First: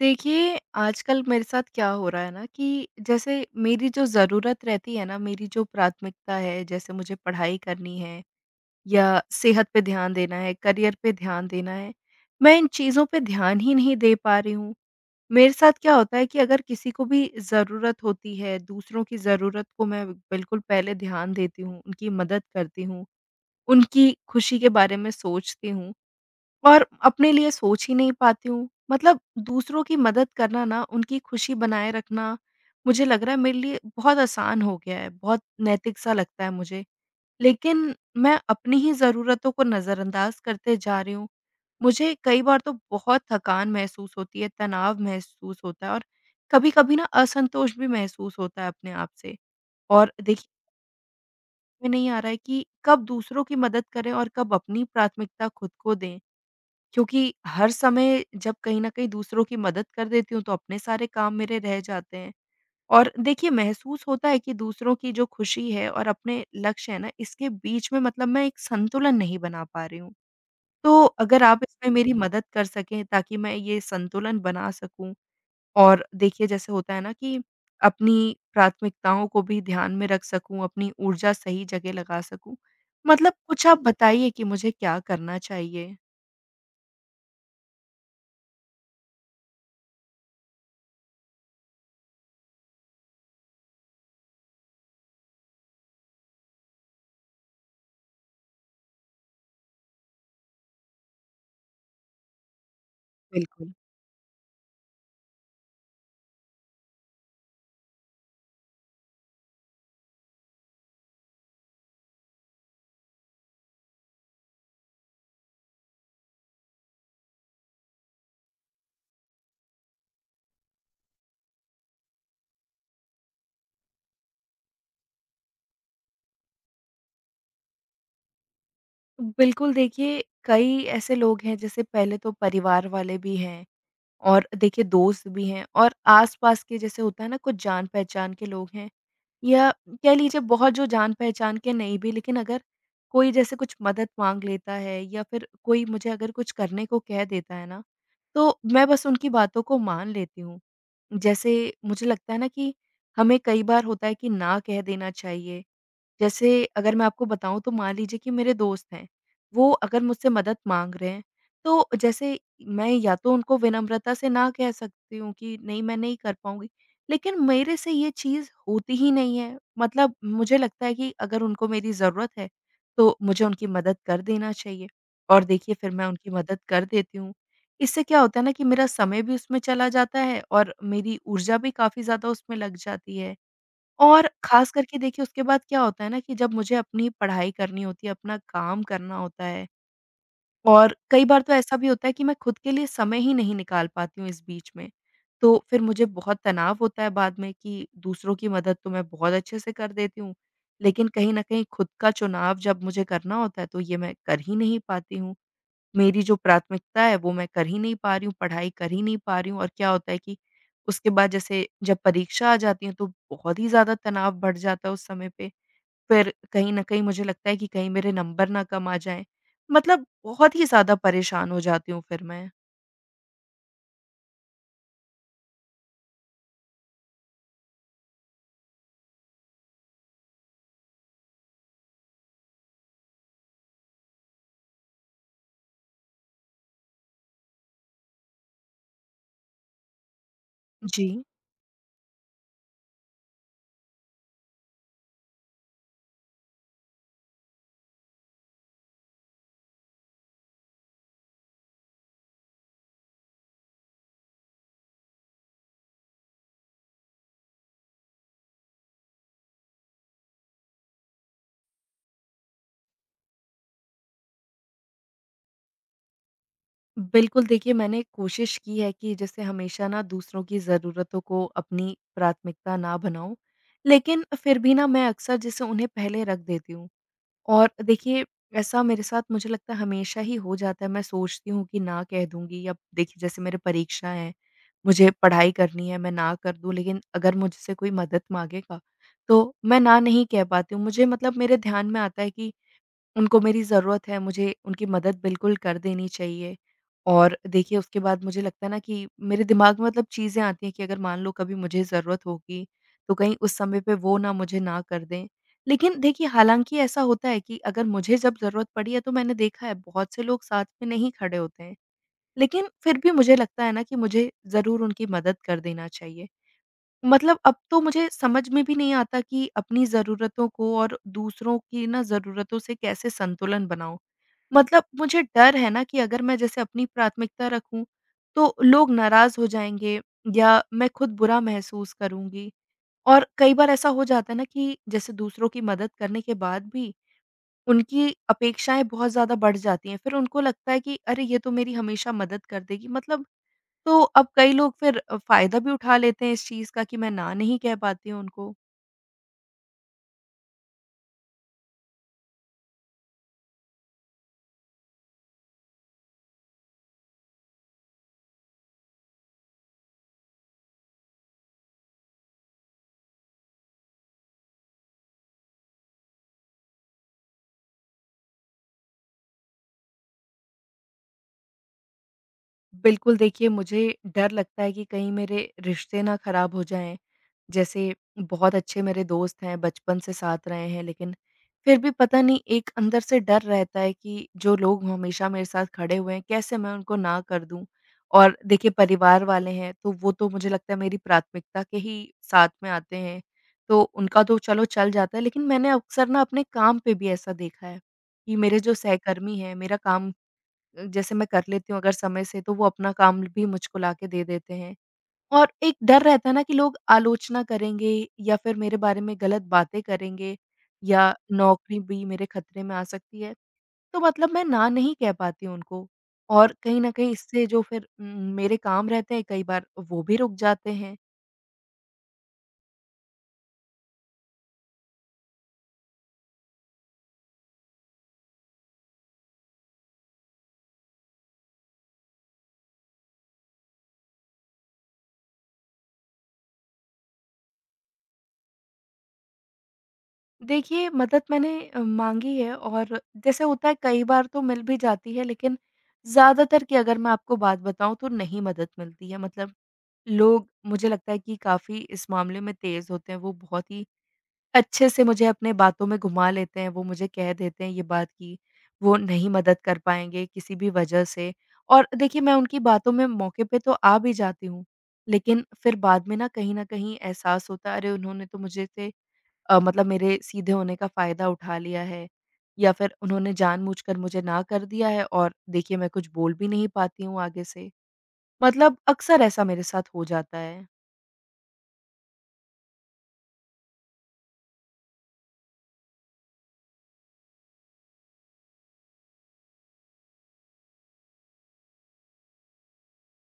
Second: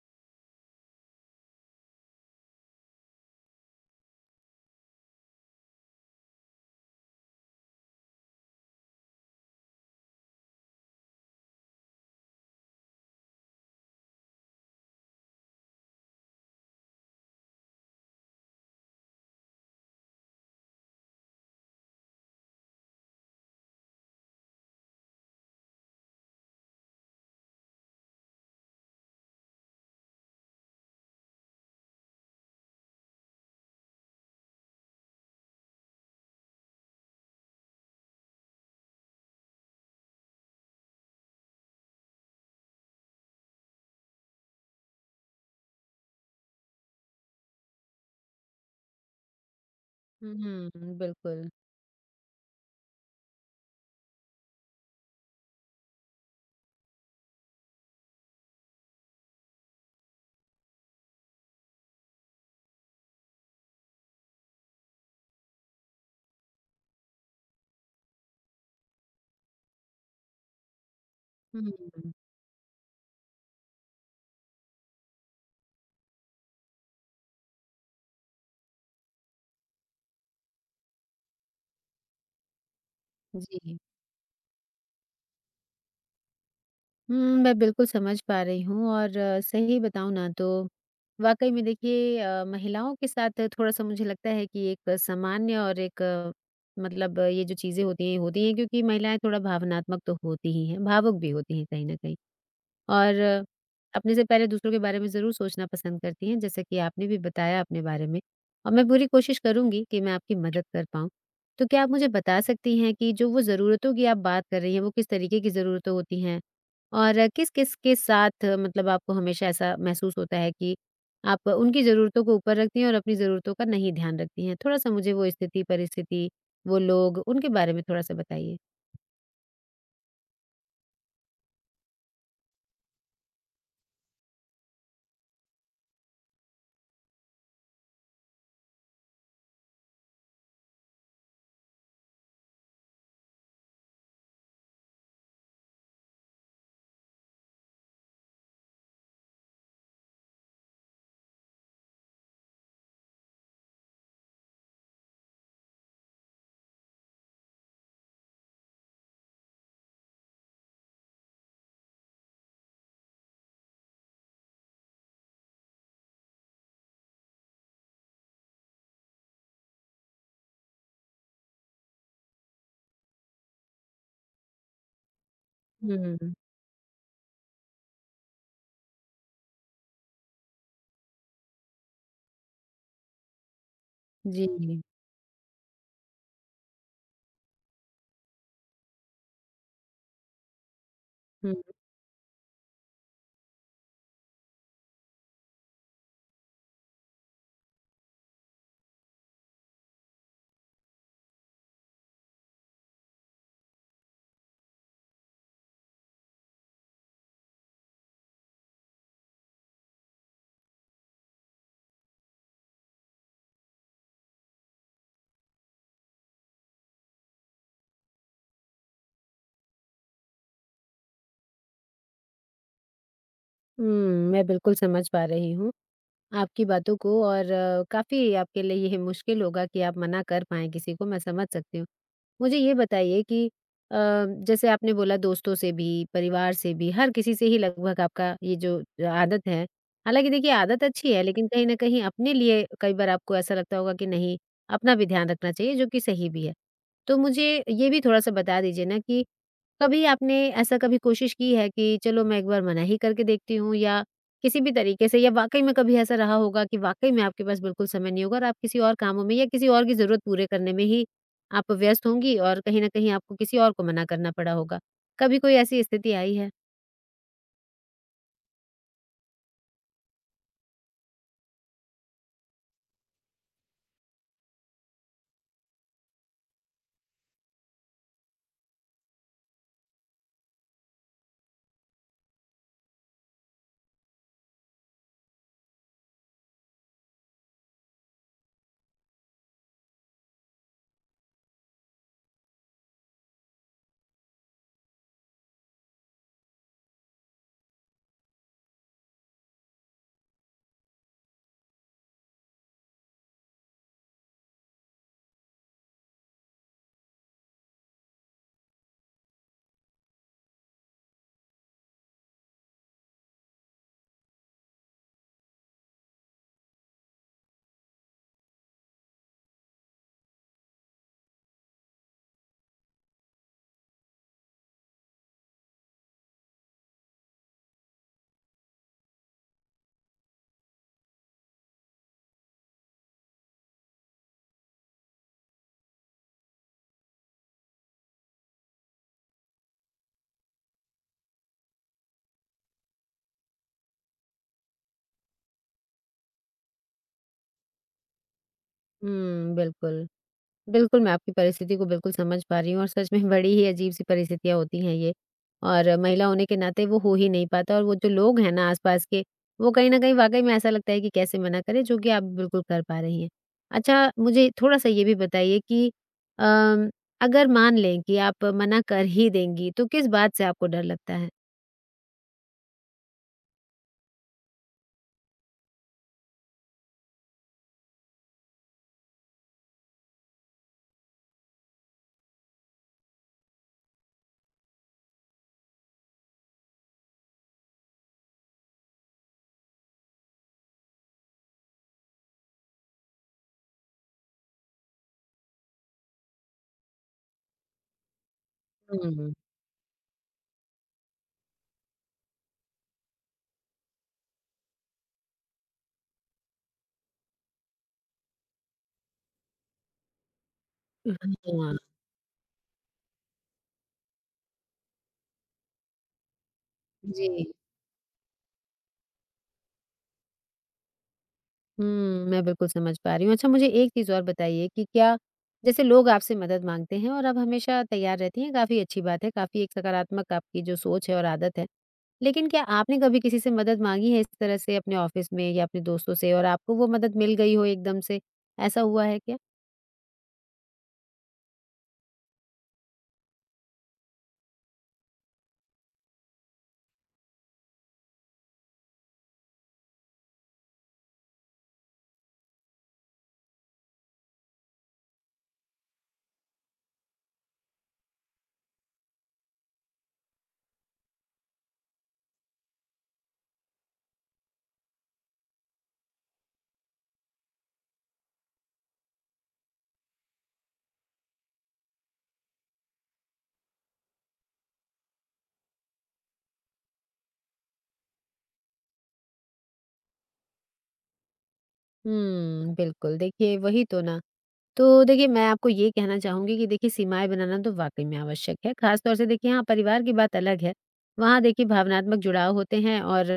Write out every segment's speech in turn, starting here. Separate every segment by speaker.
Speaker 1: देखिए, आजकल मेरे साथ क्या हो रहा है ना कि जैसे मेरी जो ज़रूरत रहती है ना, मेरी जो प्राथमिकता है, जैसे मुझे पढ़ाई करनी है या सेहत पे ध्यान देना है, करियर पे ध्यान देना है, मैं इन चीज़ों पे ध्यान ही नहीं दे पा रही हूँ। मेरे साथ क्या होता है कि अगर किसी को भी ज़रूरत होती है, दूसरों की ज़रूरत को मैं बिल्कुल पहले ध्यान देती हूँ, उनकी मदद करती हूँ, उनकी खुशी के बारे में सोचती हूँ। और अपने लिए सोच ही नहीं पाती हूँ। मतलब दूसरों की मदद करना ना, उनकी खुशी बनाए रखना, मुझे लग रहा है मेरे लिए बहुत आसान हो गया है, बहुत नैतिक सा लगता है मुझे। लेकिन मैं अपनी ही ज़रूरतों को नज़रअंदाज़ करते जा रही हूँ। मुझे कई बार तो बहुत थकान महसूस होती है, तनाव महसूस होता है और कभी-कभी ना असंतोष भी महसूस होता है अपने आप से। और देखिए,
Speaker 2: हुँ, बिल्कुल।
Speaker 1: समझ में नहीं आ रहा है कि कब दूसरों की मदद करें और कब अपनी प्राथमिकता खुद को दें। क्योंकि हर समय जब कहीं न कहीं दूसरों की मदद कर देती हूँ, तो अपने सारे काम मेरे रह जाते हैं। और देखिए, महसूस होता है कि दूसरों की जो खुशी है और अपने लक्ष्य है ना, इसके बीच में मतलब मैं एक संतुलन नहीं बना पा रही हूँ। तो अगर आप इसमें
Speaker 2: हुँ,
Speaker 1: मेरी मदद कर सकें ताकि मैं ये संतुलन बना सकूँ और देखिए, जैसे होता है ना कि अपनी प्राथमिकताओं को भी ध्यान में रख सकूँ, अपनी ऊर्जा सही जगह लगा सकूँ। मतलब कुछ
Speaker 2: जी।
Speaker 1: आप बताइए कि मुझे क्या करना चाहिए?
Speaker 2: हुँ, मैं बिल्कुल समझ पा रही हूँ और सही बताऊँ ना तो वाक़ई में देखिए महिलाओं के साथ थोड़ा-सा मुझे लगता है कि एक सामान्य और एक अ, मतलब अ, ये जो चीज़ें होती हैं क्योंकि महिलाएँ थोड़ा भावनात्मक तो होती ही हैं, भावुक भी होती हैं कहीं न कहीं। और
Speaker 1: बिल्कुल।
Speaker 2: अपने से पहले दूसरों के बारे में ज़रूर सोचना पसंद करती हैं, जैसा कि आपने भी बताया अपने बारे में। और मैं पूरी कोशिश करूँगी कि मैं आपकी मदद कर पाऊँ। तो क्या आप मुझे बता सकती हैं कि जो वो ज़रूरतों की आप बात कर रही हैं, वो किस तरीके की ज़रूरतें होती हैं? और किस-किस के साथ मतलब आपको हमेशा ऐसा महसूस होता है कि आप उनकी ज़रूरतों को ऊपर रखती हैं और अपनी ज़रूरतों का नहीं ध्यान रखती हैं? थोड़ा-सा मुझे वो स्थिति, परिस्थिति, वो लोग, उनके बारे में थोड़ा-सा बताइए।
Speaker 1: बिल्कुल, देखिए कई ऐसे लोग हैं जैसे पहले तो परिवार वाले भी हैं और देखिए दोस्त भी हैं और आस-पास के जैसे होता है ना कुछ जान-पहचान के लोग हैं या कह लीजिए बहुत जो जान-पहचान के नहीं भी लेकिन अगर कोई जैसे कुछ मदद माँग लेता है या फिर कोई मुझे अगर कुछ करने को कह देता है ना, तो मैं बस उनकी बातों को मान लेती हूँ। जैसे मुझे लगता है ना कि हमें कई बार होता है कि ना कह देना चाहिए जैसे अगर मैं आपको बताऊँ तो मान लीजिए कि मेरे दोस्त हैं, वो अगर मुझसे मदद माँग रहे हैं, तो जैसे मैं या तो उनको विनम्रता से ना कह सकती हूँ कि नहीं मैं नहीं कर पाऊँगी, लेकिन मेरे से ये चीज़ होती ही नहीं है। मतलब मुझे लगता है कि अगर उनको मेरी ज़रूरत है, तो मुझे उनकी मदद कर देना चाहिए और देखिए फिर मैं
Speaker 2: हुँ,
Speaker 1: उनकी मदद कर देती हूँ। इससे क्या होता है ना कि मेरा समय भी उसमें चला जाता है और मेरी ऊर्जा भी काफ़ी ज़्यादा उसमें लग जाती है। और ख़ास
Speaker 2: जी।
Speaker 1: करके देखिए उसके बाद क्या होता है ना कि जब मुझे अपनी पढ़ाई करनी होती है, अपना काम करना होता है और कई बार तो
Speaker 2: हुँ।
Speaker 1: ऐसा भी होता है कि मैं खुद के लिए समय ही नहीं निकाल पाती हूँ इस बीच में। तो फिर मुझे बहुत तनाव होता है बाद में कि दूसरों की मदद तो मैं बहुत अच्छे से कर देती हूँ, लेकिन कहीं न कहीं खुद का चुनाव जब मुझे करना होता है तो ये मैं कर ही नहीं पाती हूँ। मेरी जो प्राथमिकता है वो मैं कर ही नहीं पा रही हूँ, पढ़ाई कर ही नहीं पा रही हूँ और क्या होता है कि उसके बाद जैसे जब परीक्षा आ जाती है तो बहुत ही ज़्यादा तनाव बढ़ जाता है उस समय पे। फिर कहीं न कहीं मुझे लगता है कि कहीं मेरे नंबर ना कम आ जाएँ। मतलब बहुत ही ज़्यादा परेशान हो जाती हूँ फिर मैं।
Speaker 2: हुँ, मैं बिल्कुल समझ पा रही हूँ आपकी बातों को। और काफ़ी आपके लिए ये मुश्किल होगा कि आप मना कर पाएँ किसी को, मैं समझ सकती हूँ। मुझे ये बताइए कि अ, जैसे आपने बोला दोस्तों से भी, परिवार से भी, हर किसी से ही लगभग आपका ये जो आदत है, हालाँकि देखिए आदत
Speaker 1: जी।
Speaker 2: अच्छी है लेकिन कहीं न कहीं अपने लिए कई बार आपको ऐसा लगता होगा कि नहीं, अपना भी ध्यान रखना चाहिए जो कि सही भी है। तो मुझे ये भी थोड़ा-सा बता दीजिए ना कि कभी आपने ऐसा कभी कोशिश की है कि चलो मैं एक बार मना ही करके देखती हूँ, या किसी भी तरीके से, या वाक़ई में कभी ऐसा रहा होगा कि वाक़ई में आपके पास बिल्कुल समय नहीं होगा और आप किसी और कामों में या किसी और की ज़रूरत पूरे करने में ही आप व्यस्त होंगी और कहीं न कहीं आपको किसी और को मना करना पड़ा होगा। कभी कोई ऐसी स्थिति आई है?
Speaker 1: बिल्कुल देखिए मैंने कोशिश की है कि जैसे हमेशा ना दूसरों की ज़रूरतों को अपनी प्राथमिकता ना बनाऊँ। लेकिन फिर भी ना मैं अक्सर जैसे उन्हें पहले रख देती हूँ। और देखिए ऐसा मेरे साथ मुझे लगता है हमेशा ही हो जाता है, मैं सोचती हूँ कि ना कह दूँगी या देखिए जैसे मेरे परीक्षा है, मुझे पढ़ाई करनी है, मैं ना कर दूँ लेकिन अगर मुझसे कोई मदद माँगेगा, तो मैं ना नहीं कह पाती हूँ। मुझे मतलब मेरे ध्यान में आता है कि उनको मेरी ज़रूरत है, मुझे उनकी मदद बिल्कुल कर देनी चाहिए। और देखिए उसके बाद मुझे लगता है ना कि मेरे दिमाग में मतलब चीज़ें आती हैं कि अगर मान लो कभी मुझे ज़रूरत होगी, तो कहीं उस समय पे वो ना मुझे ना कर दें। लेकिन देखिए हालाँकि ऐसा होता है कि अगर मुझे जब ज़रूरत पड़ी है तो मैंने देखा है बहुत से लोग साथ में नहीं खड़े होते हैं। लेकिन फिर भी मुझे लगता है ना कि मुझे ज़रूर उनकी मदद कर देना चाहिए। मतलब अब तो मुझे समझ में भी नहीं आता कि अपनी ज़रूरतों को और दूसरों की ना ज़रूरतों से कैसे संतुलन बनाऊँ। मतलब मुझे डर है ना कि अगर मैं जैसे अपनी प्राथमिकता रखूँ, तो लोग नाराज़ हो जाएँगे या मैं खुद बुरा महसूस करूँगी। और कई बार ऐसा हो जाता है ना कि जैसे दूसरों की मदद करने के बाद भी उनकी अपेक्षाएँ बहुत ज़्यादा बढ़ जाती हैं। फिर उनको लगता है कि अरे! ये तो मेरी हमेशा मदद कर देगी। मतलब तो अब कई लोग फिर फ़ायदा भी उठा लेते हैं इस चीज़ का कि मैं ना नहीं कह पाती हूँ उनको।
Speaker 2: हुँ, बिल्कुल। बिल्कुल, मैं आपकी परिस्थिति को बिल्कुल समझ पा रही हूँ और सच में बड़ी ही अजीब-सी परिस्थितियाँ होती हैं ये। और महिला होने के नाते वो हो ही नहीं पाता, और वो जो लोग हैं ना आस-पास के, वो कहीं न कहीं वाक़ई में ऐसा लगता है कि कैसे मना करें, जो कि आप बिल्कुल कर पा रही हैं। अच्छा, मुझे थोड़ा-सा ये भी बताइए कि अम, अगर मान लें कि आप मना कर ही देंगी, तो किस बात से आपको डर लगता है?
Speaker 1: बिल्कुल, देखिए मुझे डर लगता है कि कहीं मेरे रिश्ते ना खराब हो जाएँ। जैसे बहुत अच्छे मेरे दोस्त हैं, बचपन से साथ रहे हैं, लेकिन फिर भी पता नहीं एक अंदर से डर रहता है कि जो लोग हमेशा मेरे साथ खड़े हुए हैं, कैसे मैं उनको ना कर दूँ? और देखिए परिवार वाले हैं, तो वो तो मुझे लगता है मेरी प्राथमिकता के ही साथ में आते हैं, तो उनका तो चलो चल जाता है। लेकिन मैंने अक्सर ना अपने काम पे भी ऐसा देखा है कि मेरे जो
Speaker 2: हुँ।
Speaker 1: सहकर्मी हैं, मेरा काम जैसे मैं कर लेती हूँ अगर समय से तो वो अपना काम भी मुझको लाके दे देते हैं। और एक डर रहता है ना कि लोग आलोचना करेंगे या फिर मेरे बारे में गलत बातें करेंगे या
Speaker 2: हाँ।
Speaker 1: नौकरी भी मेरे खतरे में आ सकती है। तो मतलब मैं ना नहीं कह पाती उनको और कहीं न कहीं इससे
Speaker 2: जी।
Speaker 1: जो फिर मेरे काम रहते हैं कई बार वो भी रुक जाते हैं।
Speaker 2: हुँ, मैं बिल्कुल समझ पा रही हूँ। अच्छा मुझे एक चीज़ और बताइए कि क्या जैसे लोग आपसे मदद माँगते हैं और आप हमेशा तैयार रहती हैं, काफ़ी अच्छी बात है, काफ़ी एक सकारात्मक आपकी जो सोच है और आदत है। लेकिन क्या आपने कभी किसी से मदद माँगी है इस तरह से अपने ऑफ़िस में या अपने दोस्तों से और आपको वो मदद मिल गई हो एकदम से, ऐसा हुआ है क्या?
Speaker 1: देखिए मदद मैंने माँगी है और जैसे होता है कई बार तो मिल भी जाती है लेकिन ज़्यादातर की अगर मैं आपको बात बताऊँ तो नहीं मदद मिलती है मतलब लोग मुझे लगता है कि काफ़ी इस मामले में तेज़ होते हैं, वो बहुत ही अच्छे से मुझे अपने बातों में घुमा लेते हैं, वो मुझे कह देते हैं ये बात कि वो नहीं मदद कर पाएँगे किसी भी वजह से। और देखिए मैं उनकी बातों में मौके पे तो आ भी जाती हूँ, लेकिन फिर बाद में ना कहीं न कहीं एहसास होता है अरे! उन्होंने तो मुझे से मतलब मेरे सीधे होने का फ़ायदा उठा लिया है या फिर उन्होंने जानबूझकर मुझे ना कर दिया है और देखिए मैं कुछ बोल भी नहीं पाती हूँ आगे से। मतलब अक्सर ऐसा मेरे साथ हो जाता है।
Speaker 2: हुँ, बिल्कुल। देखिए वही तो ना, तो देखिए, मैं आपको ये कहना चाहूँगी कि देखिए सीमाएँ बनाना तो वाक़ई में आवश्यक है, ख़ास तौर से देखिए हाँ, परिवार की बात अलग है। वहाँ देखिए भावनात्मक जुड़ाव होते हैं और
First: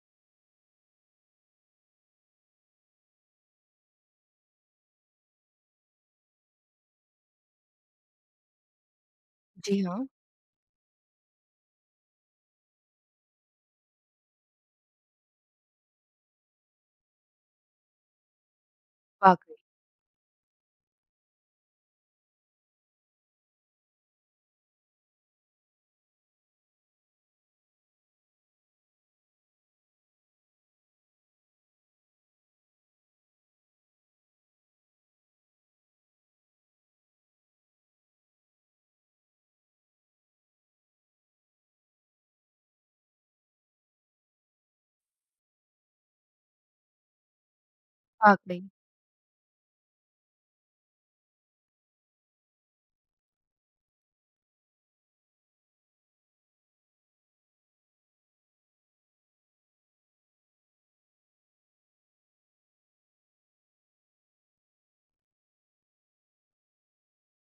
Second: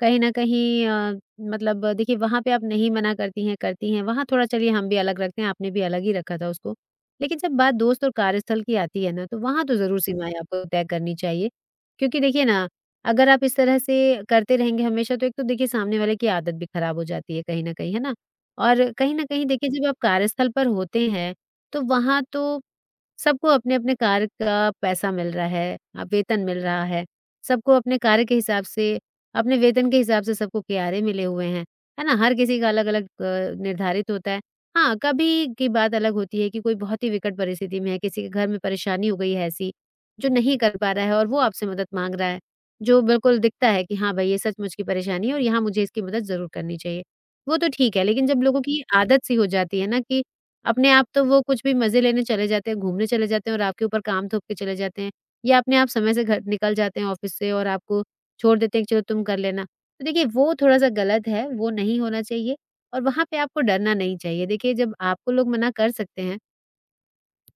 Speaker 2: कहीं न कहीं मतलब देखिए वहाँ पे आप नहीं मना करती हैं, वहाँ थोड़ा चलिए हम भी अलग रखते हैं, आपने भी अलग ही रखा था उसको। लेकिन जब बात दोस्त और कार्यस्थल की आती है ना, तो वहाँ तो
Speaker 1: जी
Speaker 2: ज़रूर
Speaker 1: हाँ,
Speaker 2: सीमाएँ आपको तय करनी चाहिए। क्योंकि देखिए ना, अगर आप इस तरह से करते रहेंगे हमेशा तो एक तो देखिए सामने वाले की आदत भी ख़राब हो जाती है कहीं न कहीं, है ना? और कहीं न कहीं
Speaker 1: वाक़ई,
Speaker 2: देखिए जब आप कार्यस्थल पर होते हैं, तो वहाँ तो सबको अपने-अपने कार्य का पैसा मिल रहा है, वेतन मिल रहा है। सबको अपने कार्य के हिसाब से, अपने वेतन के हिसाब से सबको किराये मिले हुए हैं, है ना? हर किसी का अलग-अलग निर्धारित होता है। हाँ, कभी की बात अलग होती है कि कोई बहुत ही विकट परिस्थिति में है, किसी के घर में परेशानी हो गई है ऐसी, जो नहीं कर पा रहा है और वो आपसे मदद माँग रहा है, जो बिल्कुल दिखता है कि हाँ भाई, ये सचमुच की परेशानी है और यहाँ मुझे इसकी मदद ज़रूर करनी चाहिए। वो तो ठीक है, लेकिन जब
Speaker 1: वाक़ई,
Speaker 2: लोगों की आदत सी हो जाती है ना कि अपने आप तो वो कुछ भी मज़े लेने चले जाते हैं, घूमने चले जाते हैं और आपके ऊपर काम थोप के चले जाते हैं या अपने आप समय से घर निकल जाते हैं ऑफ़िस से और आपको छोड़ देते हैं कि चलो तुम कर लेना। तो देखिए वो थोड़ा-सा गलत है, वो नहीं होना चाहिए और वहाँ पे आपको डरना नहीं चाहिए। देखिए जब आपको लोग मना कर सकते हैं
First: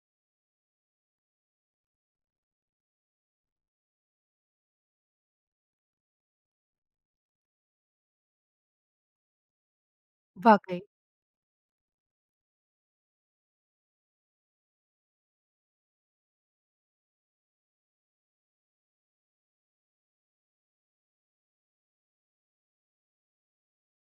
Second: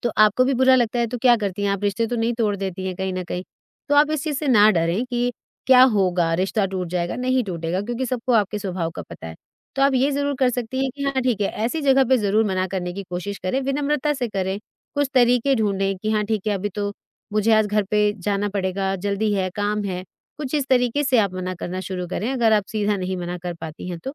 Speaker 2: तो आपको भी बुरा लगता है तो क्या करती हैं आप? रिश्ते तो नहीं तोड़ देती हैं कहीं न कहीं। तो आप इस चीज़ से ना डरें कि क्या होगा, रिश्ता टूट जाएगा, नहीं टूटेगा क्योंकि सबको आपके स्वभाव का पता है। तो आप ये ज़रूर कर
Speaker 1: वाक़ई,
Speaker 2: सकती हैं कि हाँ, ठीक है, ऐसी जगह पे ज़रूर मना करने की कोशिश करें, विनम्रता से करें, कुछ तरीके ढूँढें कि हाँ, ठीक है, अभी तो मुझे आज घर पे जाना पड़ेगा, जल्दी है, काम है। कुछ इस तरीके से आप मना करना शुरू करें अगर आप सीधा नहीं मना कर पाती हैं तो।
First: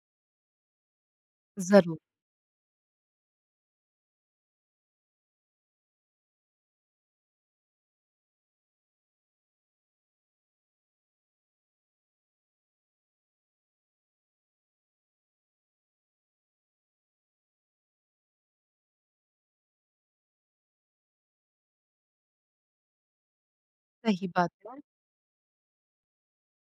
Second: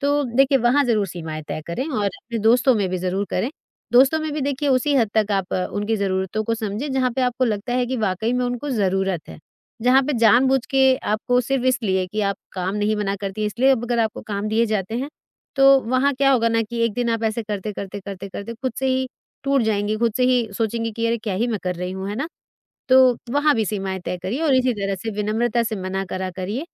Speaker 2: तो देखिए, वहाँ ज़रूर सीमाएँ तय करें
Speaker 1: ज़रूर,
Speaker 2: और अपने दोस्तों में भी ज़रूर करें। दोस्तों में भी देखिए उसी हद तक आप उनकी ज़रूरतों को समझें जहाँ पे आपको लगता है कि वाक़ई में उनको ज़रूरत है। जहाँ पे जानबूझ के आपको सिर्फ़ इसलिए कि आप काम नहीं मना करती हैं इसलिए अब अगर आपको काम दिए जाते हैं, तो वहाँ क्या होगा ना कि एक दिन आप ऐसे करते-करते, करते-करते खुद से ही टूट जाएँगी, खुद से ही सोचेंगी कि अरे! क्या ही मैं कर रही हूँ, है ना? तो वहाँ भी सीमाएँ तय
Speaker 1: सही
Speaker 2: करिए
Speaker 1: बात
Speaker 2: और इसी
Speaker 1: है,
Speaker 2: तरह से विनम्रता से मना करा करिए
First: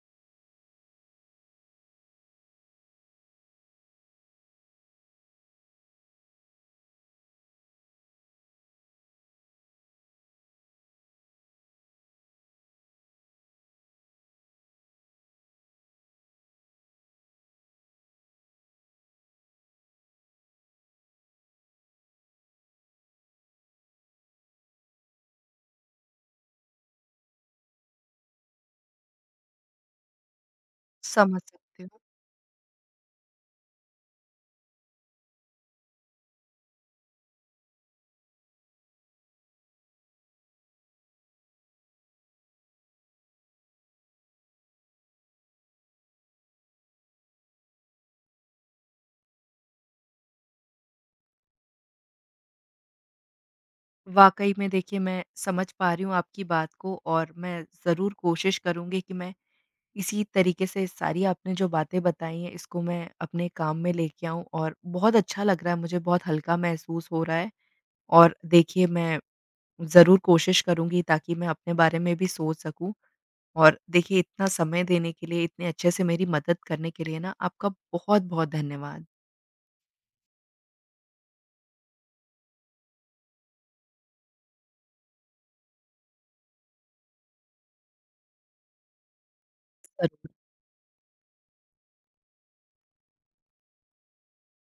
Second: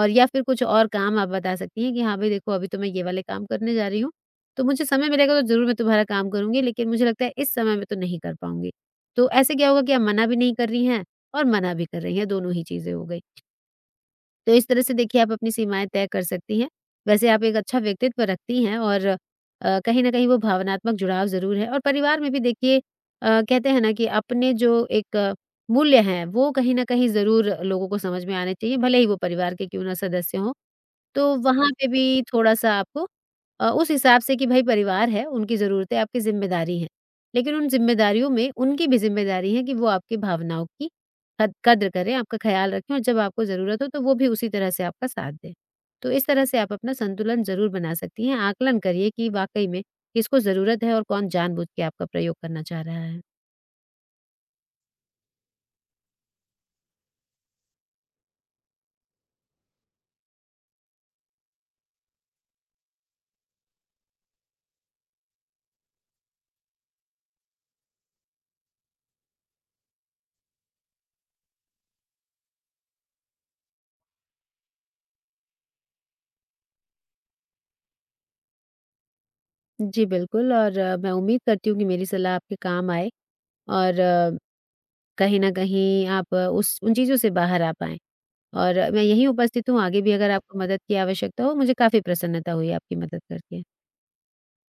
Speaker 2: और या फिर कुछ और काम आप बता सकती हैं कि हाँ, भई देखो अभी तो मैं ये वाले काम करने जा रही हूँ, तो मुझे समय मिलेगा तो ज़रूर मैं तुम्हारा काम करूँगी लेकिन मुझे लगता है इस समय में तो नहीं कर पाऊँगी। तो ऐसे क्या होगा कि आप मना भी नहीं कर रही हैं और मना भी कर रही हैं, दोनों ही चीज़ें हो गई। तो इस तरह से देखिए आप अपनी सीमाएँ तय कर सकती हैं। वैसे आप एक अच्छा व्यक्तित्व रखती हैं और कहीं न कहीं वो भावनात्मक जुड़ाव ज़रूर है और परिवार में भी देखिए कहते हैं ना कि अपने जो एक मूल्य हैं, वो कहीं न कहीं ज़रूर लोगों को समझ में आने चाहिए, भले ही वो परिवार के क्यों ना सदस्य हों। तो
Speaker 1: समझ
Speaker 2: वहाँ
Speaker 1: सकती
Speaker 2: पे
Speaker 1: हूँ।
Speaker 2: भी थोड़ा-सा आपको उस हिसाब से कि भई परिवार है, उनकी ज़रूरतें, आपकी ज़िम्मेदारी हैं। लेकिन उन ज़िम्मेदारियों में उनकी भी ज़िम्मेदारी है कि वो आपकी भावनाओं की कद कद्र करें, आपका ख़्याल रखें और जब आपको ज़रूरत हो तो वो भी उसी तरह से आपका साथ दें। तो इस तरह से आप अपना संतुलन ज़रूर बना सकती हैं, आकलन करिए कि वाक़ई में किसको ज़रूरत है और कौन जानबूझ के आपका प्रयोग करना चाह रहा है।
Speaker 1: वाक़ई में देखिए मैं समझ पा रही हूँ आपकी बात को और मैं ज़रूर कोशिश करूँगी कि मैं इसी तरीके से सारी आपने जो बातें बताई हैं इसको मैं अपने काम में लेके आऊँ और बहुत अच्छा लग रहा है मुझे, बहुत हल्का महसूस हो रहा है और देखिए मैं ज़रूर कोशिश करूँगी ताकि मैं अपने बारे में भी सोच सकूँ और देखिए इतना समय देने के लिए, इतने अच्छे से मेरी मदद करने के लिए ना आपका बहुत-बहुत धन्यवाद।
Speaker 2: जी बिल्कुल। और मैं उम्मीद करती हूँ कि मेरी सलाह आपके काम आए और कहीं न कहीं आप उस उन चीज़ों से बाहर आ पाएँ। और मैं यहीं उपस्थित हूँ, आगे भी अगर
Speaker 1: ज़रूर।
Speaker 2: आपको मदद की आवश्यकता हो, मुझे काफ़ी प्रसन्नता हुई आपकी मदद करके।